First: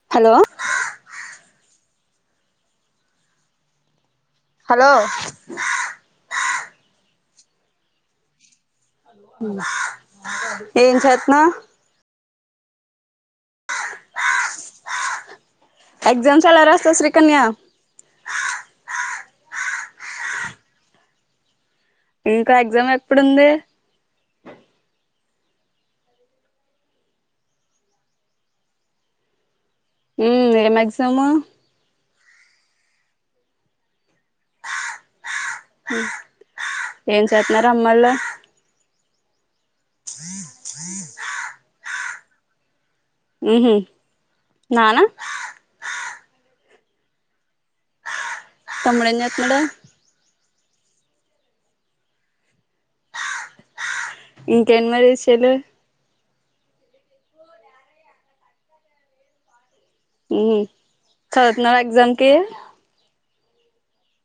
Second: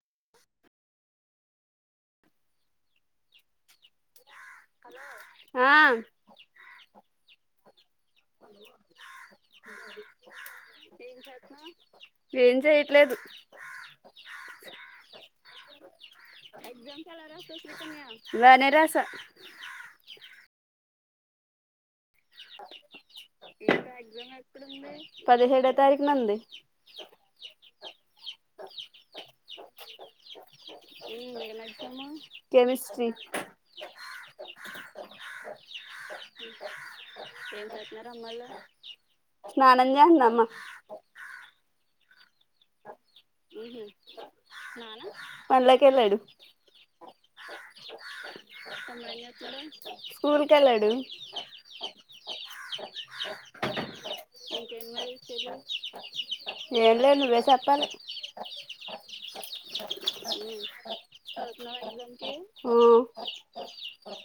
hello hello ఆ hello ఏం చేతునవ్ లేదు ఎగ్జామ్స్ ఎలా రాస్తావ్ ఎగ్జామ్స్ ఎలా శ్రీకన్య రాసావు శ్రీ కన్య బానే రాస్ ఇంకా ఎగ్జామ్ ఎప్పుడుంది పదిహేడో తారీఖునంది ఊమ్ నజ్ ఏ ఏమి ఎగ్జామ్ కెమిస్ట్రి ఏం చేస్తున్నారు అమ్మోళ్ళు స్నానం చేస్తాంది అమ్మ ఉహు నానా పన్లోకి ఎళ్ళాడు తమ్ముడు ఏం చేస్తున్నాడు ఊరిక్ కలడు ఇంకే ఎ మరి విషయాలు ఏం లేదు నువ్వే సెప్పాలి ఉ చదువుతున్నావా ఎగ్జామ్ కి త